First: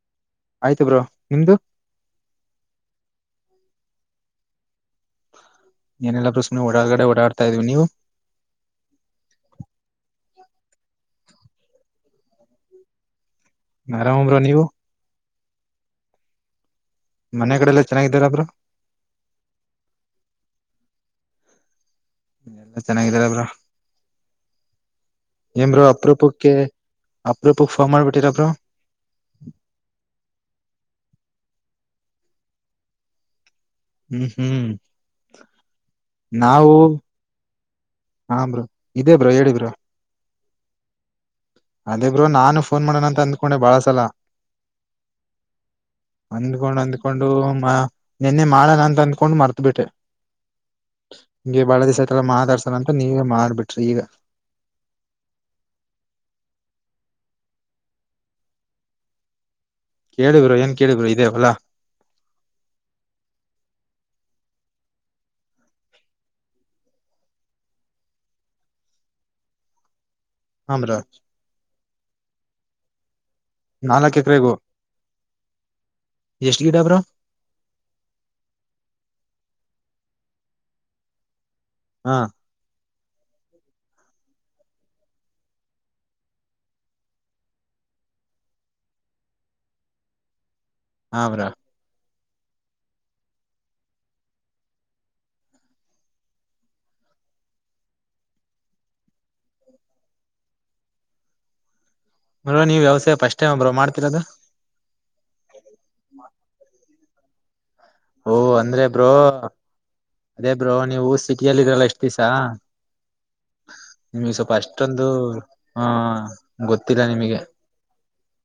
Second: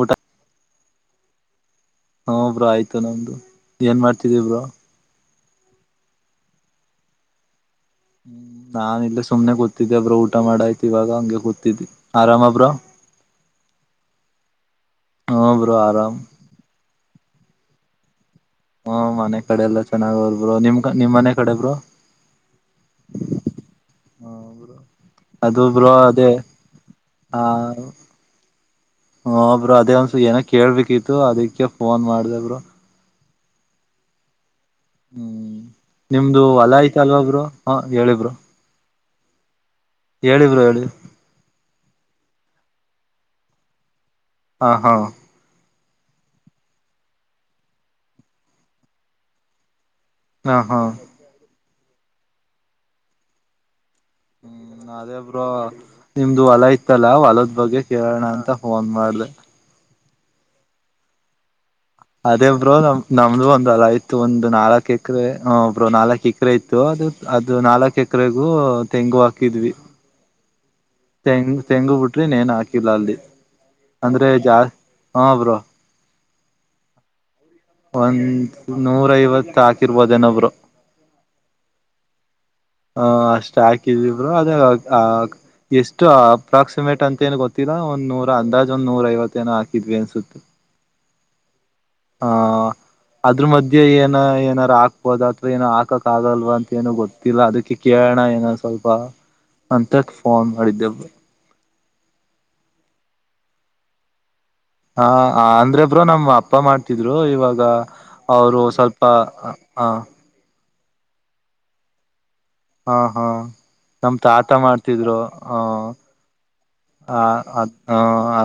ಊಟ ಆಯ್ತು ಬ್ರೋ ನಿಮ್ದು. ಹಾ ಬ್ರೊ ಆಯ್ತಾ ನಮ್ದು ಏನ್ ಮಾಡ್ತಿದೀ ಬ್ರೊ. ಏನೆಲ್ಲಾ ಬ್ರೋ ಸುಮ್ನೆ ಹೊಡಾಗಡೆ ಓಡಾಡ್ತಾ ಇದೀವಿ ನೀವು, ಹ್ಮ್ ನಾ ಇಲ್ಲೆ ಸುಮ್ನೆ ಕೂತಿದ್ದೆ ಬ್ರೋ ಊಟ ಮಾಡಾಯ್ತು ಇವಾಗ ಹಂಗೆ ಕೂತಿದ್ವಿ. ಆರಾಮ ಬ್ರೋ ನಾ ಆರಾಮ್ ಬ್ರೋ ನೀವು. ಹ್ಮ ಬ್ರೋ ಆರಾಮ್ ಮನೆ ಕಡೆ ಎಲ್ಲ ಚೆನ್ನಾಗಿದ್ದಾರ ಬ್ರೋ. ಹ್ಮ ಮನೆ ಕಡೆ ಎಲ್ಲಾ ಚೆನ್ನಾಗ ಅವ್ರ್ ಬ್ರೋ ನಿಮ್ ನಿಮ್ ಮನೆ ಕಡೆ ಬ್ರೋ ಎಲ್ಲ ಚೆನ್ನಾಗಿದಾರೆ ಬ್ರೋ. ಅದು ಬ್ರೋ ಅದೇ ಅಪರೂಪಕ್ಕೆ ಆ ಅಪರೂಪಕ್ ಫೋನ್ ಮಾಡ್ಬಿಟ್ಟಿರ ಬ್ರೋ. ಹ ಬ್ರೋ ಅದೇ ಒಂದಸ್ ಏನೋ ಕೇಳ್ಬೇಕಿತ್ತು ಅದಕ್ಕೆ ಫೋನ್ ಮಾಡ್ದೆ ಬ್ರೋ. ಹ್ಮ್ ಹ್ಮ್ ಹ್ಮ್ ನಿಮ್ದು ನಾವು ಹೊಲ ಆಯ್ತ ಅಲ್ವ ಬ್ರೊ ಹ ಹೇಳಿ ಬ್ರೋ. ಇದೇ ಬ್ರೋ ಹೇಳಿ ಬ್ರೊ ಹೇಳಿ ಬ್ರೋ ಹೇಳಿ. ಅದೇ ಬ್ರೋ ನಾನು ಫೋನ್ ಮಾಡೋಣಂತ ಅಂದ್ಕೊಂಡೆ ಬಾಳ ಸಲ ಹಾ ಹಾ ಅಂದ್ಕೊಂಡ್ ಅಂದ್ಕೊಂಡು ಮ ನಿನ್ನೆ ಮಾಡಣ ಅಂತ ಅಂದ್ಕೊಂಡು ಮರ್ತ ಬಿಟ್ಟೆ. ಹಾ ಹಾ ಈಗ ಬಳ ದಿವ್ಸ ಅಯ್ತಲ್ಲ ಮಾತಾಡ್ಸಣ ಅಂತ ನೀವೇ ಮಾಡ್ಬಿಟ್ರಿ ಈಗ. ಹ್ಮ್ ಅದೇ ಬ್ರೋ ನಿಮ್ದು ಹೊಲ ಇತ್ತಲ್ಲ ಹೊಲದ್ ಬಗ್ಗೆ ಕೇಳೋಣ ಅಂತ ಫೋನ್ ಮಾಡ್ ದೆ ಕೇಳಿ ಬ್ರೋ ಏನ್ ಕೇಳಿ ಬ್ರೋ ಇದೇ ಹೊಲ. ಅದೇ ಬ್ರೋ ನಮ ನಮ್ದು ಒಂದ್ ಹೊಲ ಇತ್ತು ಒಂದ್ ನಾಲ್ಕ್ ಎಕರೆ ಹ್ಮ್ ಬ್ರೋ ನಾಲಕ್ ಎಕರೆ ಇತ್ತು ಅದು ನಾಲಕ್ ಎಕರೆಗೂ ತೆಂಗು ಹಾಕಿದ್ವಿ. ಹಾ ಬ್ರೋ ತೆಂಗ್ ತೆಂಗು ಬಿಟ್ರಿ ಇನೇನ್ ಹಾಕಿಲ್ಲ ಅಲ್ಲಿ. ನಾಲ್ಕ್ ಅಂದ್ರೆ ಜಾ ಹ ಬ್ರೊ ಎಷ್ಟು ಗಿಡ ಬ್ರೋ ಒಂದ್ ನೂರ ಐವತ್ ಹಾಕಿರ್ಬೋದೇನೊ ಬ್ರೋ. ಹ ಹ ಅಷ್ಟ ಹಾಕಿದ್ವಿ ಬ್ರೋ ಅದು ಆ ಎಷ್ಟು ಅಪ್ರಾಕ್ಸಿಮೇಟ್ ಅಂತೇನ್ ಗೊತ್ತೀಲ್ಲ. ಒಂದ್ ನೂರ ಅಂದಾಜ್ ಒಂದ್ ನೂರೈವತ್ತೇನೋ ಹಾಕಿದ್ವಿ ಅನ್ಸುತ್. ಹಾ ಬ್ರೋ ಹಾ ಅದ್ರ ಮಧ್ಯೆ ಏನ ಏನಾರ ಹಾಕ್ಬೋದ ಅಥವಾ ಏನು ಹಾಕಕ್ ಆಗಲ್ವಾ ಅಂತ ಏನು ಗೊತ್ತಿಲ್ಲ ಅದುಕ್ಕೆ ಕೆ ಕಳಣ ಏನೋ ಸ್ವಲ್ಪ ಅಂತ ಫೋನ್ ಮಾಡಿದ್ದೆ ಬ್ರೋ. ಬ್ರೋ ನೀವ್ ವ್ಯವಸಾಯ ಪಸ್ಟ್ ಟೈಮಾ ಬ್ರೋ ಮಾಡ್ತಿರದು. ಹಾ ಅಂದ್ರೆ ಬ್ರೋ ನಮ್ಮ್ ಅಪ್ಪ ಮಾಡ್ತಿದ್ರು ಇವಾಗ ಓ ಅವರು ಅಂದ್ರೆ ಸ್ವಲ್ಪ ಬ್ರೋ ಹ ಹ ಅದೇ ಬ್ರೋ ನೀವು ಸಿಟಿಯ ಇರಲ್ಲ ಎಷ್ಟು ಾ ಹಾ ಹಾ ನಮ್ ನಿಮ್ಗೆ ತಾತ ಸ್ವಲ್ಪ ಅಷ್ಟೊಂದು ಮಾಡ್ತಿದ್ರು ಹಾ ಹ ಅದ್ ಹ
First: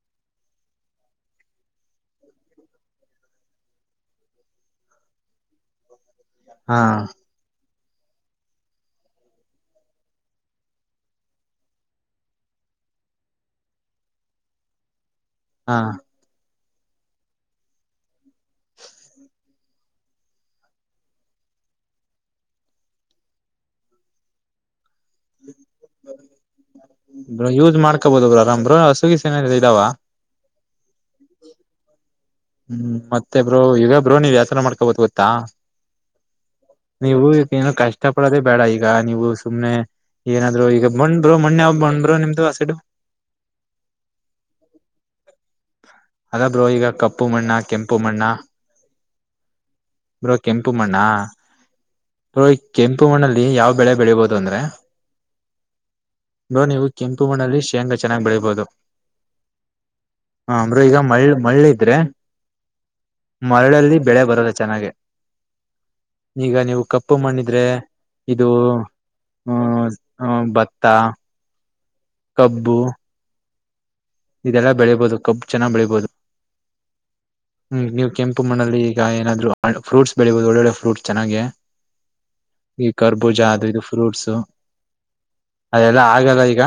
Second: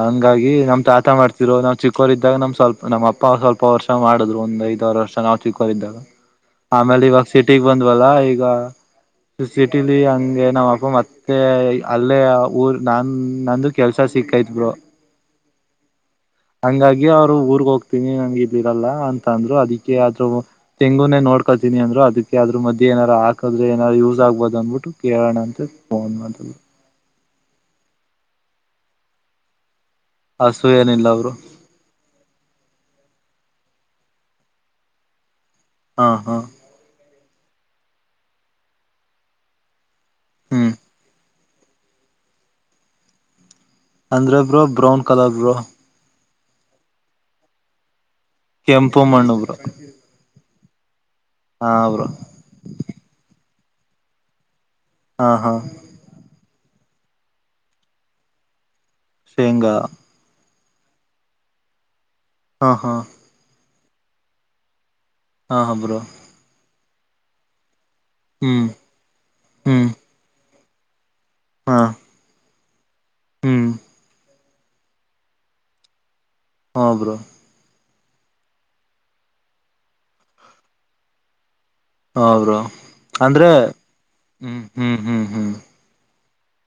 ಹಂಗಾಗಿ ನಮ್ ತಾತ ಮಾಡ್ ಇರೋ ನಾವ್ ಚಿಕ್ಕೋರಿದ್ದಾಗ ನಮ್ ಸ್ವಲ್ಪ ನಮ್ಮ ಅಪ್ಪ ಸ್ವಲ್ಪ ವರ್ಷ ಮಾಡಿದ್ರು ಒಂದ್ ಐದಾರ್ ವರ್ಷ ನಾವು ಚಿಕ್ಕೋರಿದ್ದಾಗ ಹಾ ಆಮೇಲೆ ಇವಾಗ ಸಿಟಿಗ್ ಬಂದ್ವಲ್ಲ ಈಗ ಸಿಟಿಲಿ ಹಂಗೆ ನಮ್ಮ್ ಅಪ್ಪ ಮತ್ತೆ ಅಲ್ಲೇ ಊರ್ ನಾ ಹ್ಮ್ ನಂದು ಕೆಲ್ಸ ಸಿಕ್ಕೈತ್ ಬ್ರೋ ಹಾ ಹಂಗಾಗಿ ಅವ್ರು ಊರ್ಗ್ ಹೋಗ್ತೀನಿ ಹಂಗ್ ಇದಿರಲ್ಲ ಅಂತ ಅಂದ್ರು ಅದುಕ್ಕೆ ಆದು ತೆಂಗುನೇ ನೋಡ್ ಕತಿನಿ ಅಂದ್ರು ಅದುಕ್ಕೆ ಅದ್ರು ಮದ್ಯೆ ಏನಾರ ಹಾಕದ್ರೆ ಏನಾರ ಯೂಸ್ ಆಗ್ಬೋದು ಅಂದ್ಬಿಟ್ಟು ಕೇಳಣಂತ ಫೋನ್ ಮಾಡಿದ್ವಿ. ಬ ಯೂಸ್ ಮಾಡ್ಕೋಬೋುದು ಬ್ರ ಆರಾಮ್್ರಸುಗಿ ನ ಇದಾವ ಹಸು ಏನಿಲ್ಲ ಅವರು ಹ್ಮ್ ಮತ್ತೆ ಬ್ರೋ ಈಗ ಬ್ರೋ ನೀವ್ ಯ್ಯಾಾಸನ ಮಾಡ್ಕೊಬೋದು ಗೊತ್ತಾ ಹಾ ಹಾ ನೀವು ಈಗ ಏನು ಕಷ್ಟ ಪಡೋದೆೇ ಬೇಡ ಈಗ ನೀವು ಸುಮ್ನೆ ಏನಾದ್ೂ ಹ್ಮ್ ಈಗ ೋ ಮಣ್ಣೆ ಹಬ್ಬ ಬಂದ್ ಬ್ರೋ ನಿಮ್ದುಾಸಿಡು ಅಂದ್ರೆ ಬ್ರೋ ಬ್ರೌನ್ ಕಲರ್ ಬ್ರೋ ಅದಬ್್ರರು ಈಗ ಕಪ್ಪು ಮಣ್ಣ ಕೆಂಪು ಮಣ್ಣ ಕೆಂಪು ಮಣ್ಣುಬ್ರು ಬ್ರೋ ಕೆಂಪು ಮಣ್ಣಾ ಬೋ ಕೆಂಪು ಮಣ್ಣಲ್ಲಿ ಯಾವ ಬೆಳೆ ಬೆಳಿಬಹದು ಅಂದ್ರೆ ಹಾ ಹಾ ಬ್ರೋ ನೀವು ಕೆಂಪು ಮಣ್ಣಲ್ಲಿ ಶೇಂಗಾ ಚೆನ್ನಾಗಿ್ ಬೆಳೀಬಹುದು ಶೇಂಗ ಹ ಅಂದರು ಈಗ ಮಳ್ಳ ಮಳ್ಳಿದ್ರೆ ಹಾ ಹಾ ಮರಳಲ್ಲಿ ಬೆಳೆ ಬರದ ಚೆನ್ನಾಗೆ ಹಾ ಹಾ ಬ್ರೋ ಈಗ ನೀವು ಕಪ್ಪು ಮಾಡಣಿದ್ರೆ ಇದು ಹ್ಮ್ ಹ ಹ್ಮ್ ಅ ಭತ್ತ ಹಾ ಕಬ್ಬು ಹ್ಮ್ ಇದೆಲ್ಲ ಬೆಳಿಬಹುದು ಕಬ್ ಚನ್ನ ಬೆಳಿಬಹುದು ಹಾ ಬ್ರೋ ಹ್ಮ್ ನೀವು ಕೆಂಪು ಮಣ್ಣಲ್ಲಿ ಈಗ ಏನಾದ್ರು ಫ್ರೂಟ್ಸ್ ಬೆಳಿಬಹುದು ಒಳ್ಳೊಳ್ಳೆ ಫ್ರೂಟ್ಸ್ ಚೆನ್ನೆ ಹ ಬ್ರೋ ಈ ಕರ್ಬೂಜ ಅಂದ್ರೆ ಅ ಇದು ಫ್ರೂಟ್ಸ ಹ್ಮ್ ಹ್ಮ್ ಹ್ಮ್ ಹ್ಮ್ ಅದೆಲ್ಲ ಆಗಲ್ಲ ಈಗ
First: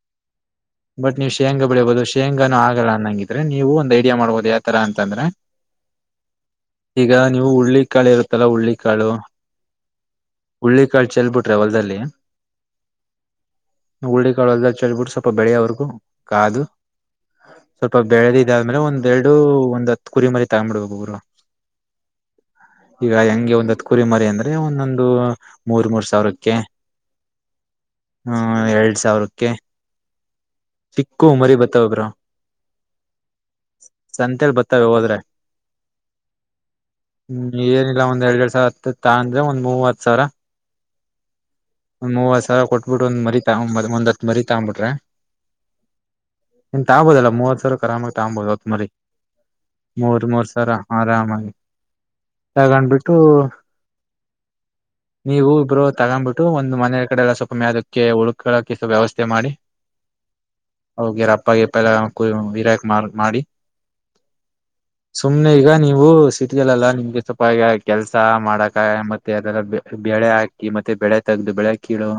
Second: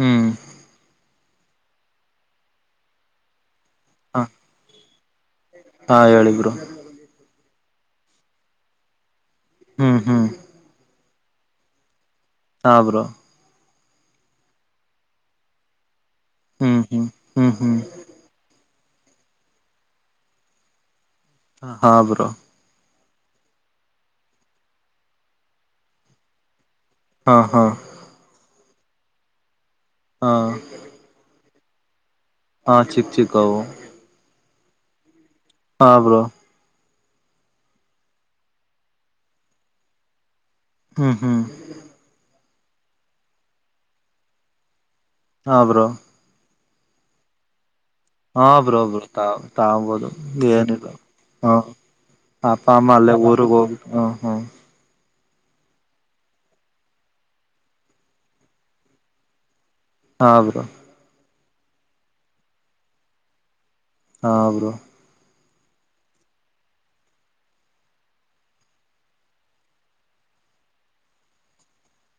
ಹ್ಮ್ ಬಟ್ ನೀವು್ ಶೇಂಗಾ ಬೆಳಿಬಹುದು ಶೇಂಗಾನು ಆಗಲ್ಲ ಅನ್ನಂಗಿದ್ರೆ ನೀವು ಒಂದ ಐಡಿಯಾ ಹ ಮಾಡ್ಬಹದು ಯಾವ ತರ ಅಂತಂದ್ರೆ ಹಾ ಹೇಳಿದ್ರು ಈಗ ನೀವು ಹುಳ್ಳಿಿಕಾಳು ಇರುತ್ತಲ್ಲಾ ಉುರುಳ್ಳಿಿಕಾಳು ಹ್ಮ್ ಹ್ಮ್ ಕಳ ಚೆಲ್ ಬಿಿಟ್ರೆ ಹೊಲ್ಲ್ಲಿ ಹಾ ಬ್ರೋ ಉುಳ್ಳಿ ಕಾಳ ಎಲ್ಲ ಚೆಳ್ ಬಿಿಟ್ಟ ಸ್ವಲ್ಪ ಬೆಳೆಯೋವರ್ಗೂ ಕಾದು ಹ್ಮ್ ಹ್ಮ್ ಹ್ಮ್ ಹ್ಮ್ ಸ್ವಲ್ಪ ಬೆಳೆದಿದ ಆಮೇಲೆ ಒಂದೆರಡು ಒಂದ್ ಹತ್ ಕುರಿ ಮರಿ ತಗ್ ಮಾಡ್ಡ್ಬೇಕು ರು ಹ ಹಾ ಬ್ರೋ ಈಗ ಹೆಂಗೆ ಒಂದ್ತ್ ಕುರಿ ಮರಿ ಅಂದ್ರೆ ಒಂದೊಂದು ಮೂರ್ ಮೂರ್ ಸಾವಿರಕ್ಕೆ ಹಾ ಹಾ ಹ್ಮ ಎರಡ್ ಸಾವಿರಕ್ಕೆ ಹಾ ಚಕ್ಕು ಮರಿ ಬತ್ತ ಬ್ರ ಹಾ ಚಕ್ ಚಕ್ ಹ ಸಂತೆಲ್ ಬರ್ತಾವ ಹೋದ್ರೆ ಹಾ ಬ್ರೋ ಹ್ಮ್ ಏನಿಲ್ಲ ಒಂದ್ ಎರಡ್ ಎರಡ್ ಸಾವಿರ ಹತ್ತತ್ತ ಅಂದ್ರೆ ಒಂದ್ ಮೂವತ್ ಸಾವರ ಹ್ಮ್ ಹ್ಮ್ ಒಂದ್ ಮೂವತ್ ಸಾವರ ಕೊಟ್ಬಿಟ್ಟು ಒಂದ ಮರಿ ತಗ ಒಂದ್ ಹತ್ರಿ ತಗ್ಬಿಟ್ರೆ ಹಾ ಬ್ರೋ ಎಂತ ಆಗಬೋುದಲ್ಲಾ ಮೂವತ್ ಸಾವಿರ ಹಾ ಬರಬರ ತಾವ ತಾವ ಬದು ಮೂರ್ ಮೂರ್ ಗನ ಸಾವಿರ ಆರಾಮಾಗಿ ಹಾ ಹಪ ಅಮ್ಮ ಅಲ್ಲೇ ತಗೊಂಡ್ಬಿಟ್ಟು ಗೋರು ಗೋ ಹ್ಮ ಹ್ಮ್ ನೀವು ಇಬ್ರು ತಗೊಂಡ್ಬಿಟ್ಟು ಒಂದ್ ಮನೆಯ ಕಡೆ ಎಲ್ಲ ಸ್ವಲ್ಪ ಮೇದಕ್ಕೆ ಉಳ್ಕಳಕ ಸ್ವಲ್ ವ್ಯವಸ್ಥೆ ಮಾಡಿ ಹಾ ಭ್ರೂ ಪ್ಪ ಪಲ್ಲ ವರಕ್ ಮಾರ್ ಮಾಡಿ ಹಾ ಬ್ರೋ ಸುಮ್ನೆ ಈಗ ನೀವು ಸಿಟಿಲ್ಲೆಲ್ಲಾ ನಿಮ್ಗೆ ಸ್ವಪ ಕೆಲ್ಸ ಮಾಡಕ ಮತ್ತೆ ಅದೆಲ್ಲ ಬೆ ಹಾಕಿ ಮತ್ತೆ ಬೆಳೆ ತೆಗೆಗ್ದು ಬೆಳೆ ಕೀಳು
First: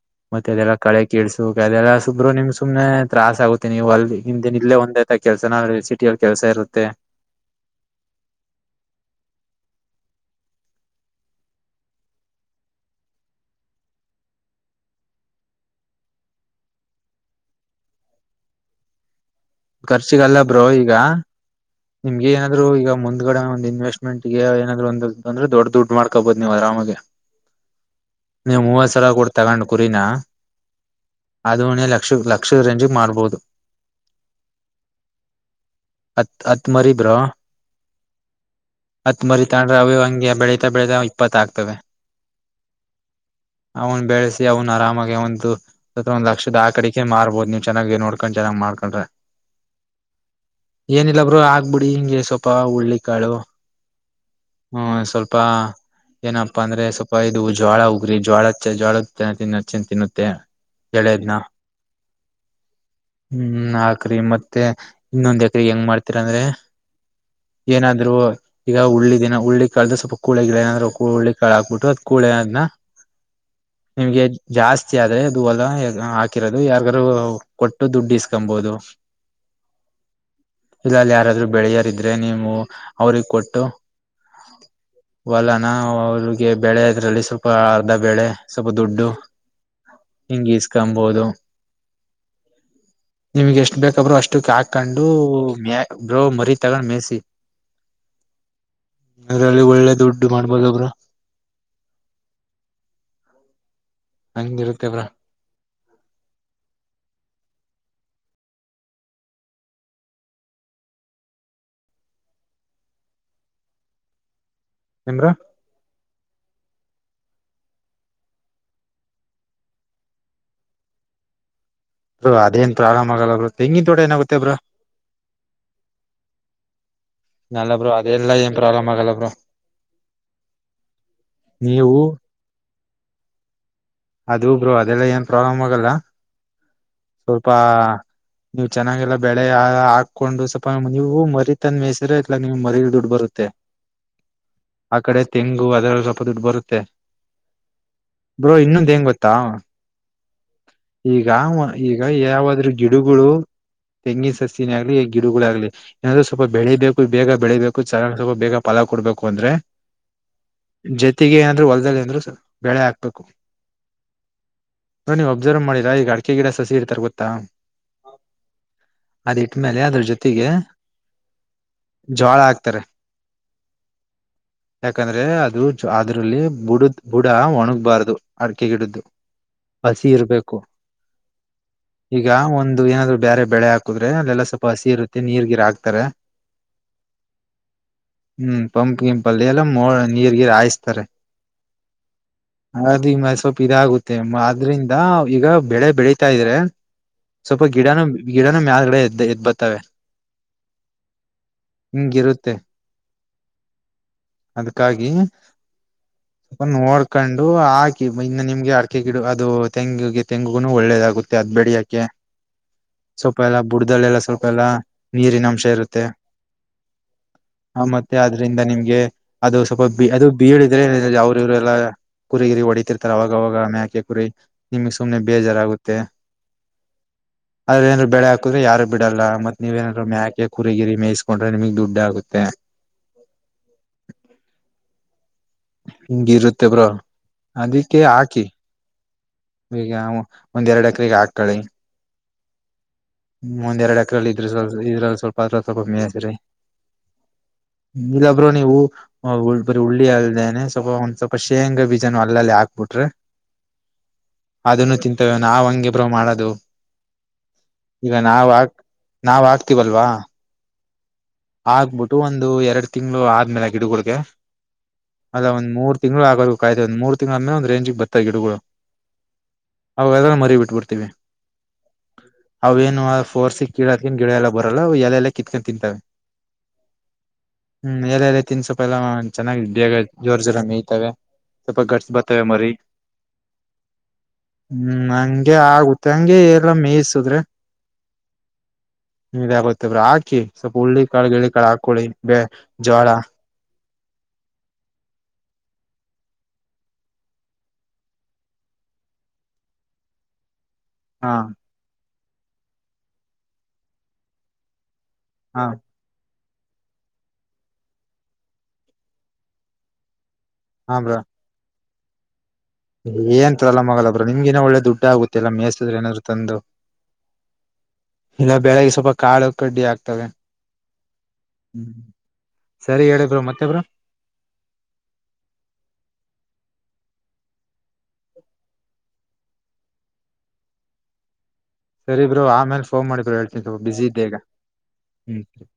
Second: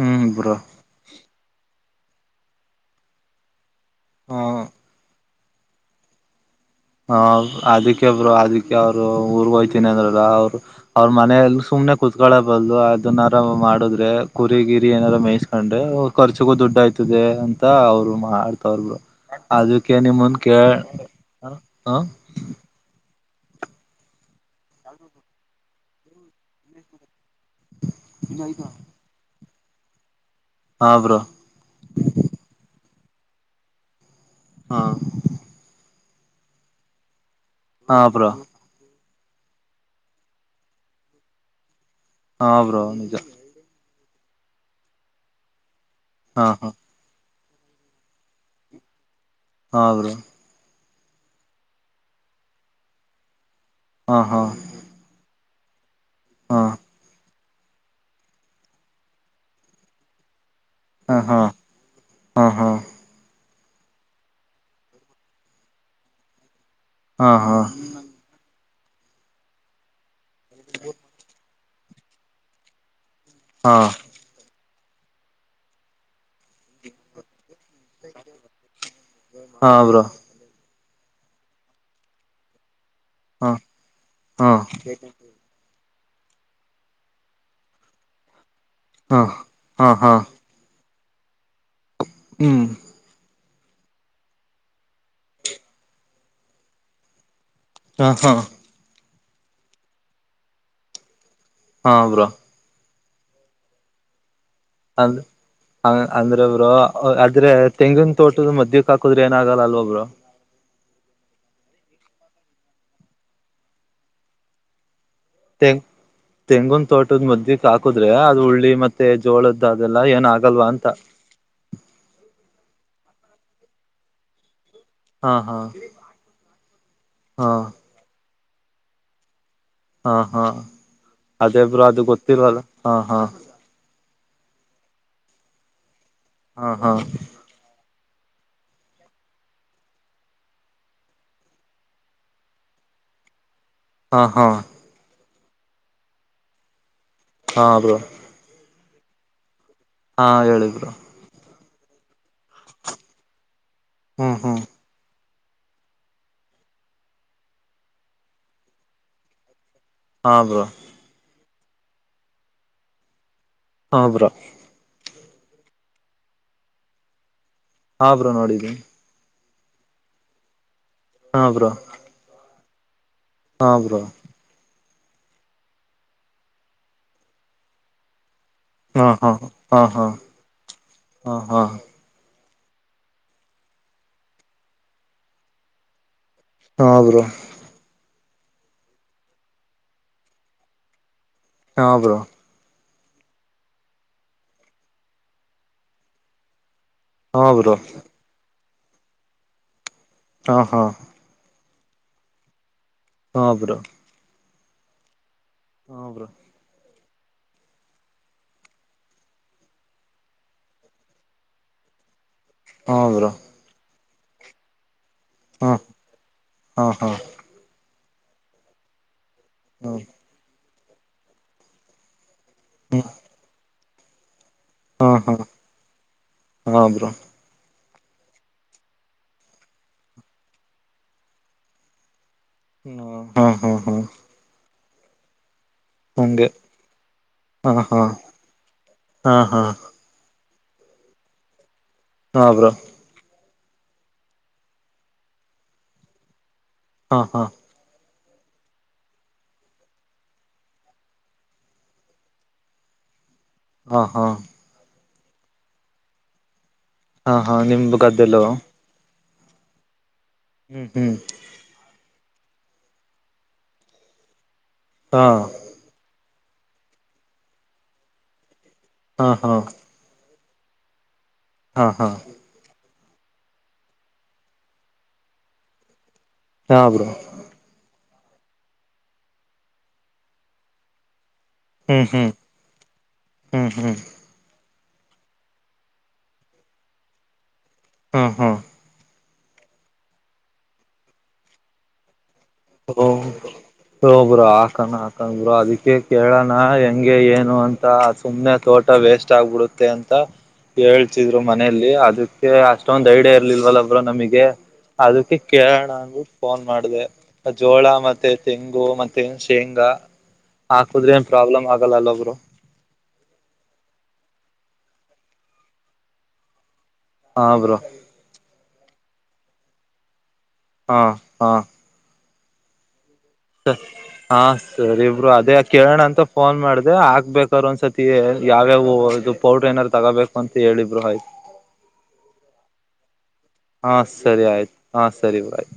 ಹ್ಮ್ ಮತ್ತೆ ಬ್ರೋ ಅದೆಲ್ಲಾ ಕಳೆ ಕಿಡಸು ಅದೆಲ್ಲ ಇಬ್ಬರು ನಿಮ್ಗೆ ಸು್ನೆ ತತ್ರಾಸ ಆಗುತ್ತೆ ನೀವು ಅಲ್ಲಿ ನಿಮ್ದನ್ ಹ್ಮ ಇಲ್ಲೇ ಒಂದೇ ಕೆಲಸನ ಸಿಟಿಯಲ್ಲಿ ಕೆಲಸ ಇರುತ್ತೆ ಹ ಅದಕ್ಕೆಬ್ರು ಅದಿಕ್ಕೆ ಅವ್ರು ಊರ್ಗ ಹಯ್ತೀನಿ ಅಂದ್ರಲ್ಲ ಅವ್ರು ಅವ್ರ ಮನಲ್ಲ ಸುಮ್ನೆ ಕುೂತ್ಕೊಳ್ಳಬಾರದು ಅದನಾರ ಮಾಡುದ್ರೆ ಕುರಿ ಗಿರಿ ಏನಾರ ಮೇಯಸ್ ಅಂದ್ರೆ ಖರ್ಚಗೂ ದುಡ್ ಆಯ್ತದೆ ಅಂತ ಅವರು ಮಾಡ್ತವ್ರಬರು ಅದಕ್ಕೆ ನಿಮಂದ ಖರ್ಚಿಗಲ್ಲ ಕ ಬ್ರೋ ಈಗ ನಿಮ್ಗೆ ಏನಾದ್ರು ಈಗ ಮುಂದ ಈಡ ಒಂದು ಇನ್ವೆಸ್ಟ್ಮೆಂಟ್ ಏನಾದರು ಒಂದು ಅಂದ್ರೆ ದೊಡ್ ದುಡ್ ಮಾಡ್ಕೋಬಹದು ನೀವು ಆರಾಮಾಗ ನೀವು್ ಮೂವತ್ ಸಾವರ ಕೂಡ ತಗೊಂಡ್ ಕುರಿನಾ ಹಾ ಬ್ರೋ ಅದುಣೆ ಲಕ್ಷದ ರೇಂಜಿಗೆ ಮಾಡ್ಬಹುದು ಹಾ ಹತ್ ಹತ್ ಮರೀಿದ್ರಾ ಹಾ ಭ್ರೊ ಹತ್ ಮರಿ ತಂಡ್ರ ಅವೇ ಹಂಗೆ ಬೆಳತಾ ಬೆಳತಾ ಇಪ್ಪತ್ತ ಆಗ್ತವೆ ಹ ಬ್ರೋ ನಿಜ ಅವನು ಬೆಳೆಸಿ ಅವನು ಆರಾಮಾಗಿ ಅವಂದು ಒಂದು ಹಾ ಲಕ್ಷದ ಹಾ ಆಕಡಿಕೆ ಮ್ಬೋದು ನೀ ಚೆನ್ನಾಗಿ ನೋಡ್ಕೊಂಡ್ ಚೆನ್ನಾಗಿ ಮಾಡ್ಕೊಂಡ್ರ ಹಾರು ಏನಿಲ್ಲ ಬ್ರು ಆಗ್ಬಿಡಿ ಹಿಂಗೆ ಸ್ವಪ ಉಳ್ಳಿಿಕಾಳು ಹಾ ಹಾ ಪ್ಪಾ ಏನಪ್ಪಾ ಹಾ ಅಂದ್ರೆ ಸ್ವಲ್ಪ ಇದು ಜ್ವಾಳ ಹಗ್ರಿ ಜೋಳಚ್ಚ ಜೋಳ ತಿಚ್ಚಿನ ತಿನ್ನುತ್ತೆ ಹಾ ಎಳೆದ್ನ ಹಾ ಹಾ ಹಾ ಹ್ಮ್ ಆಕ್ರಿ ಮತ್ತೆ ಇನ್ನೊಂದ್ ಎಕ್ರ ಹೆಂಗ್ ಮಾಡ್ತೀರ ಅಂದ್ರೆ ಹಾ ಹಾ ಏನಾದ್ರು ಈಗ ಹುಳ್ಳಿ ದಿನ ಹುಳ್ಳಿ ಕಾಳ್ದ ಸ್ವಲ್ಪ ಕೂಳೆ ಗಿಳ ನಂದ್ರರು ಹುಿ ಕಳ ಹಾಕ್ಬಿಟ್ಟು ಅ್ ಕಳೆ ಅದನ ಹಾ ನಿಮ್ಗೆ ಜಾಸ್ತಿ ಆದ್ರೆ ಅದು ಎಲ್ಲ ಹಾಕಿರೋದು ಯಾರ್ಗಾರೂ ಕೊಟ್ಟು ದುಡ್ಡು ಇಸ್ಕೊಬಹುದು ಹಾ ಬ್ರೋ ಇಲ್ಲ ಅಲ್ಲಿ ಯಾರಾದ್ರೂ ಬೆಳೆಯಾರಿದ್ರೆ ನೀವು ಅವ್ರಿಗೆ ಹಾ ಕೊಟ್ಟು ಹಾ ವಲನ ನಾ ಅವ್ರಿಗೆ ಬೆಳೆ ಇದದ್ರಲ್ಲಿ ಸ್ವಲ್ಪ ಅರ್ಧ ಬೆಳೆ ಸ್ವಲ್ಪ ದುಡ್ಡು ಹಾ ಹಾ ಹಾ ಹಿಂಗ ಇಸ್ಕೊಬಹುದು ಹ್ಮ್ ನಿಮ್ಗೆ ಎಷ್ಟ ಬೇಕಬ್ರೋ ಅಷ್ಟುಕ್ ಹಾಕೊಂಡು ಮ ಬ್ರೋ ಮರಿ ತಗೊಂಡ್ ಮೇಯಸಿ ಹಾ ಹಾ ಅ ಅಲ್ಲಿ ಒಳ್ಳೆ ದುಡ್ಡು ಮಾಡ್ಬದಬ್ರ ಹಾ ಹಬ್ರಾ ಹೌ ಹಂಗಿರುತ್ತೇವ್ರಾ ಹ ಅಂದ್ರ ಒಬ್ರು ಆದ್ರೆ ತೆಂಗಿನ ತೋಟದ ಮದಕ್ ಹಾಕುದ್ರ ಏನ ಆಾಗಲ್ಲ ಅಲ್ವೊಬ್ರು ನಿಮ್ರ ಂಗ ತೆಂಗುನ್ ತೋಟದ್ ಮುದ್ದಿಕ್ ಹಾಕುದ್ರೆ ಅದು ಉಳ್ಳಿ ಮತ್ತೆ ಜೋಳದ್ ಅದೆಲ್ಲ ಏನ ಆಗಲ್ವಾ ಅಂತ [inaudible] ಅದೇನ್ ಪ್ರಾರಾಮ ಆಗಲ್ಲ್ರ ತೆಂಗಿ ದೊಡ ಏನಾಗುತ್ತೇ ಬ್ರ ಹಾ ಹಾ ಹಾ ನಲ್ಲಬ್ರು ಅದೆಲ್ಲಾ ಏನ್ ಪ್ರಾಬ್ಲಮ್ ಆಗಲ್ಲಬ್ರರು ಹಾ ಹಾ ಅದೇಬ್ರು ನೀವು ಅದು ಗೊತ್ತಿಲ್ಲಲ್ಲ ಹಾ ಹಾ ಅದು ಬ್ರು ಅದೆಲ್ಲ ಏನ್ ಪ್ರಾಬ್ಲಮ್ ಆಗಲ್ಲ ಹಾ ಹಾ ಸ್ವಲ್ಪ ನೀವು್ ಚೆನ್ನಾಗೆಲ್ಲ ಬೆಳೆ ಹಾಕೊಂಡು ಸ್ವಲ್ಪ ನೀವು ಮರಿತಂದ ಮೇಸಿರ ಇತಲ ನೀವ್ ಮರಿ ದುಡ್ ಬರ್ ತ್ತ [unintelligible] ಹಾ ಹಾ ತೆಂಗು ಅದೆರಲ್ಲ ಸ್ವಲ್ಪ ದುಡ್ಡು ಬರುತ್ತೆ ಹಾ ಬ್ರೊ ಮಾತೇನು ಗೊತ್ತಾ ಹಾ ಹೇಳು ಬ್ರೊ ಈಗ ಈಗ ಯಾವಾದ್ರು ಗಿಡಗಳು ತೆಂಗಿನ ಹ್ಮ್ ಹ್ಮ್ ಸಸಿನೆ ಆಗ್ಲಿ ಗಿಡಗಳಾಗಗ್ಲಿ ಏನಂದ್ರೆ ಸ್ವಲ್ಪ ಬೆಳಿಬೇಕು ಬೇಗ ಬೆಳಿಬೇಕು ಚೆನ್ನಾಗಿ ಸ್ವಲ್ಪ ಬೇಗ ಫಲ ಕೊಡ್ಬೇಕು ಅಂದ್ರೆ ಹಾ ಬ್ರೋ ಜತೆಗೆ ಏನಂದ್ರು ಹೊಲದಲ್ಲಿ ಅಂದ್ರು ಸ್ವಲ್ಪ ಬೆಳೆ ಹಾಕ್ಬೇಕು. ಹಬ್ರೋ ನೀವು ಅಬ್ಸರ್ವ್ ಮಾಡರಾ ಈಗ ಅಡಿಕೆ ಗಿಡ ಸಸಿ ಇಡ್ತ ಗೊತ್ತಾ. ಹಾ ಬ್ರೋ ನೋಡಿದ್ದೀನಿ ಆಮೇಲೆ ಅದ್ರ ಜೊತೆಗೆ ಹಾ ಬ್ರ ತ್ತ್ರ ಹಾ ಬ್ರೋ ಯಾಕಂದ್ರೆ ಅದು ಅದ್ರಲ್ಲಿ ಬುಡದ ಬುಡ ಒಣಗ್ಬಾರದು ಅಡಕೆ ಗಿಡ್ದು ಹಾ ಹಾ ಹಾ ಹಾ ಹಸಿ ಇರ್ಬೇಕು ಹಾ ಹಾ ಈಗ ಒಂದು ಒಂದು ಏನಾದ್ರು ಬೇರೆ ಬೆಳೆ ಹಾಕಿದ್ರೆ ಅಲ್ಲೆಲ್ಲ ಸ್ವಲ್ಪ ಹಸಿ ಇರುತ್ತೆ ನೀರ್ ಗಿರ ಹಾಕ್ತಾರೆ. ಹ ಬ್ರೊ ಹ್ಮ್ ಪಂಪ್ ಗಂಪ ಅಲ್ಲಿ ಎಲ್ಲ ಮ ನೀರ್ಗೀರ್ ಹಾಯಿಸತಾರೆ. ಹಾ ಬ್ರೋ ಅದು ಈ ಮ ಸ್ವಲ್ಪ ಇದಾಗುತ್ತೆ ಆದ್ರಿಂದ ಈಗ ಬೆಳೆ ಬೆಳತಾ ಇದ್ರೆ ಹಾ ಸ್ವಲ್ಪ ಬ್ರೋ ಗಿಡನು ಗಿಡನು ಮ್ಯಾಲಗಡೆ ಎದ್ದ ಎದ್ ಬರ್ತವೆ. ಹ ಹಾ ಹ್ಮ್ ಹಿಂಗಿರುತ್ತೆ ಹಾ ಬ್ರೊ ಅದಕ್ಕಾಗಿ ಹ ಬ್ರೊ ಕಂಡು ಹಾ ಇನ್ನು ನಿಮ್ಗೆ ಅಡಕೆ ಗಿಡ ಅದು ತೆಂಗಿಗೆ ತೆಂಗುಗು ಒಳ್ಳೇದಾಗುತ್ತೆ ಅದ್ ಬೆೇಳಿಯಕೆ. ಹಾ ಬ್ರೋ ಸ್ವಲ್ಪ ಎಲ್ಲ ಬುಡ್ದಲ್ಲೆಲ್ಲ ಸ್ವಲ್ಪ ಎಲ್ಲ ನೀರಿನ ಅಂಶ ಹಾ ಇರುತ್ತೆ ಹಾ ಹಾ ಆ ಮತ್ತೆ ಅದ್ರಿಂದ ನಿಮ್ಗೆ ಅದು ಸ್ವಲ್ಪ ಬಿ ಹ್ಮ ಅದು ಬೀಳಿದ್ರೆ ಅವ್ರ ಇವ್ರಲ್ಲ ಕುರಿಗಿರಿ ಹೊಡತಿರ್ತಾರೆ ಅವವಾಗವಾಗೆ ಮೇಕೆ ಕುರಿ ನಿಮ್ಗ್ ಹಾ ಸುಮನೆ ಹಾ ಬೇಜಾರಾಗುತ್ತೆ. ಹಾ ಬ್ರೋ ಅಲ್ಲೆನಾದ್ರೂ ಬೆಳೆ ಹಾಕಿದ್ರ ಯಾರ ಬಿಡಲ್ಲ ಮತ್ತ್ ನೀವೇನಾದ್ರು ಮ್ಯಾಕೆ ಕುರಿಗಿ ಮೇಯಿಸಕೊಂಡ್ರೆನಿ ಮಗ್ ದುಡ್ಡಗುತ್ತೆ. ಹ್ಮ ಹ್ಮ್ ಹಾ್ ಹ್ಮ್ ಹಿಂಗಿರುತ್ತೆ ಬ್ರೋ ಹಾ ಅದಕ್ಕೆ ಹಾ ಹಾಕಿ ಹಾ ಹಾ ಈಗ ಒಂದ್ ಎರಡು ಎಕರೆಗೆ ಹಾಕಳಿ ಹಾ ಬ್ರೋ ಹ್ಮ್ ಒಂದೆರೆಡೆಕ್ರೆ ಇದ್ರ ಸ್ವಲ್ ಇದ್ರಲ್ಲಿ ಸ್ವಲ್ಪ ಅತ್ರ ಸ್ವಲ್ಪ ಮೇಸ್ರರಿ ಹಾ ಹಾ ಇಲ್ಲೊಬ್ರು ನೀವು ಬರೀ ಉುಳ್ಳಿ ಅಲ್ದೇನೆ ಸ್ವಲ್ಪ ಒಂದ್ ಸ್ವಲ್ಪ ಶೇಂಗಾ ಬೀಜನ ಅಲ್ಲಲ್ಲಿ ಹಾಕ್ಬಿಟ್ರೆ ಹಾ ಹಾ ಅದನ್ನು ನಾವ್ ಹಂಗಿಬ್ರೋ ಮಾಡೋದು ಹಾ ಹಾ ನಿಮ ಈಗ ಗದ್ದೆಲ್ಲ ನಾವ್ ಹಾಕ್ ನಾವ್ ಆಗ್ತಿವಲ್ವಾ ಹ್ಮ್ ಹ್ಮ್ ಆಗ್ಬಿಟ್ಟು ಒಂದು ಎರಡ್ ತಿಂಗ್ಳ ಆದ್ಮೇಲೆ ಗಿಡಗುಡ್ಗೆ ಹಾ ಅಲ್ಲ ಒಂದ ಮೂರು ತಿಂಗಳು ಆಗೋಬೇಕ ಕಾಯ್ತೆ ಒಂದ ಮೂರ್ ತಿಂಗ್ಗಳ ಆೆ ಒಂದ್ ರೇಂಜಿಗ್ ಬತ್ತತ ಗಿಡಗಳು ಹಾ ಹಾ ಬಿಬರ್ತೀವಿ ಹಾ ಹಾ ನ ೋರ್ಸಿ ಕಿಳದಕ ಗಿಡ ಎಲ್ಲ ಬರಲ್ಲ ಎಲ್ಲ ಎಲ್ಲ ಕತ್ಕೊಂಡು ತಿಂತವೆ ಹಾ ಬ್ರೋ ಹ್ಮ್ ಎಲ್ಲ ಎಲ್ಲ ತಿನ್ಸೊಪ ಎಲ್ಲ ಚೆನ್ನಾಗಾಗ ಜೋರ ಜೋರ ಮೇಯ್ತವೆ ತಪ್ಪ ಹ್ಮ್ ಗಟ್ಸ ಹ್ಮ್ ಬತ ಮರಿ ಹ್ಮ್ ಹ್ಮ್ ಹ್ಮ್ ಹಂಗೆ ಆಗುತ್ತೆ ಹಂಗೆ ಎಲ್ಲ ಮೇಯಸುದ್ರೆ ಹ್ಮ ಹಾ ಇ ಆಾಗತ್ತಬ್ರ ಹಾಕಿ ಸ್ವಲ್ಪ ಉರುಳ್ಳಿಿಕಾಳ ಗಿಳ ಕಾಳು ಹಾಕೊಳ್ಳಿ ಬ ಜ್ವರ ಹ ಬ್ರ ಹಾಕಣ ಹಾಕನ್ ಬ್ರ ಅದಕ್ಕೆ ಕೇಳಣ ಹೆಂಗೆ ಏನು ಅಂತ ಸುಮ್ನೆ ತೋ ೋಟ ವೇಸ್ಟ್ ಆಗ್ಬಿಡುತ್ತೆ ಅಂತ ಹಾ ಹೇಳ್ತಿದ್ರು ಮನೇೆಯಲ್ಲಿ ಅದಕ್ಕೆ ಅಷ್ಟೊಂದ್ ಐಡಿಯ ಇರ್ಲಿಲ್ವಲ್ಲಬ್್ರರು ನಮಗೆ ಅದಕ್ಕೆ ಹಾ ಕೇಳೋಣ ಅಂಗಬಿಟ್ಟ ಫೋನ್ ಮಾಡ್ದ ಜೋಳ ಮತ್ತೆ ತೆಂಗು ಮತ್ತೆ ಶೇಂಗಾ ಹಾಕುದ್ರೆ ಪ್ರಾಬ್ಲಮ್ ಆಗ ಲ್ಲಲ್ಲೋಗ್ರ ಏಂತರಲ್ಲ ಮೊಗಳಬ್್ರ ನಿಮ್ಗೇನ ಒಳ್ಳೆ ದುಡ್ಡು ಆಗುತ್ತೆ ಇಲ್ಲ ಮೇಯಸಿದ್ರೆ ನಾದರು ತಂದು ಹಾ ಬ್ರೋ ಇಲ್ಲ ಬೆಳಗ್ಗೆ ಸ್ವಲ್ಪ ಕಾಳು ಕಡ್ಡಿ ಆಗ್ತವೆ ಹಾ ಹಾ ಹ್ಮ್ ಸರಿ ಎಡ ಹಾ ಸರಿ ಇಬ್ರು ಅದೇ ಕೇಳೋಣ ಅಂತ ಫೋನ್ ಮಾಡ್ದ ಅದೇ ಹಾಕ್ಬೇಕ್ರ ಒಂದ್ತಿ ಯಾವ್ಯಾವ ಇದು ಪೌಡ್ರ ಏನಾದಾರ ತಗೋಬೇಕು ಅಂತ ಹೇಳಿದ್ರು ಆಯ್ತು ಸರಿಬ್ರರು ಆಮೇಲ್ ಫೋನ್ ಮಾಡಿದ್ರರು ಹೇಳ್ತೀನಿ ಬಿಸಿ ಹಾಂ ಇದ್ದೆ ಈಗ ಸರಿ ಆಯ್ತು ಹಾಂ ಸರಿ ಹ್ಮ್ ಬಾಯ್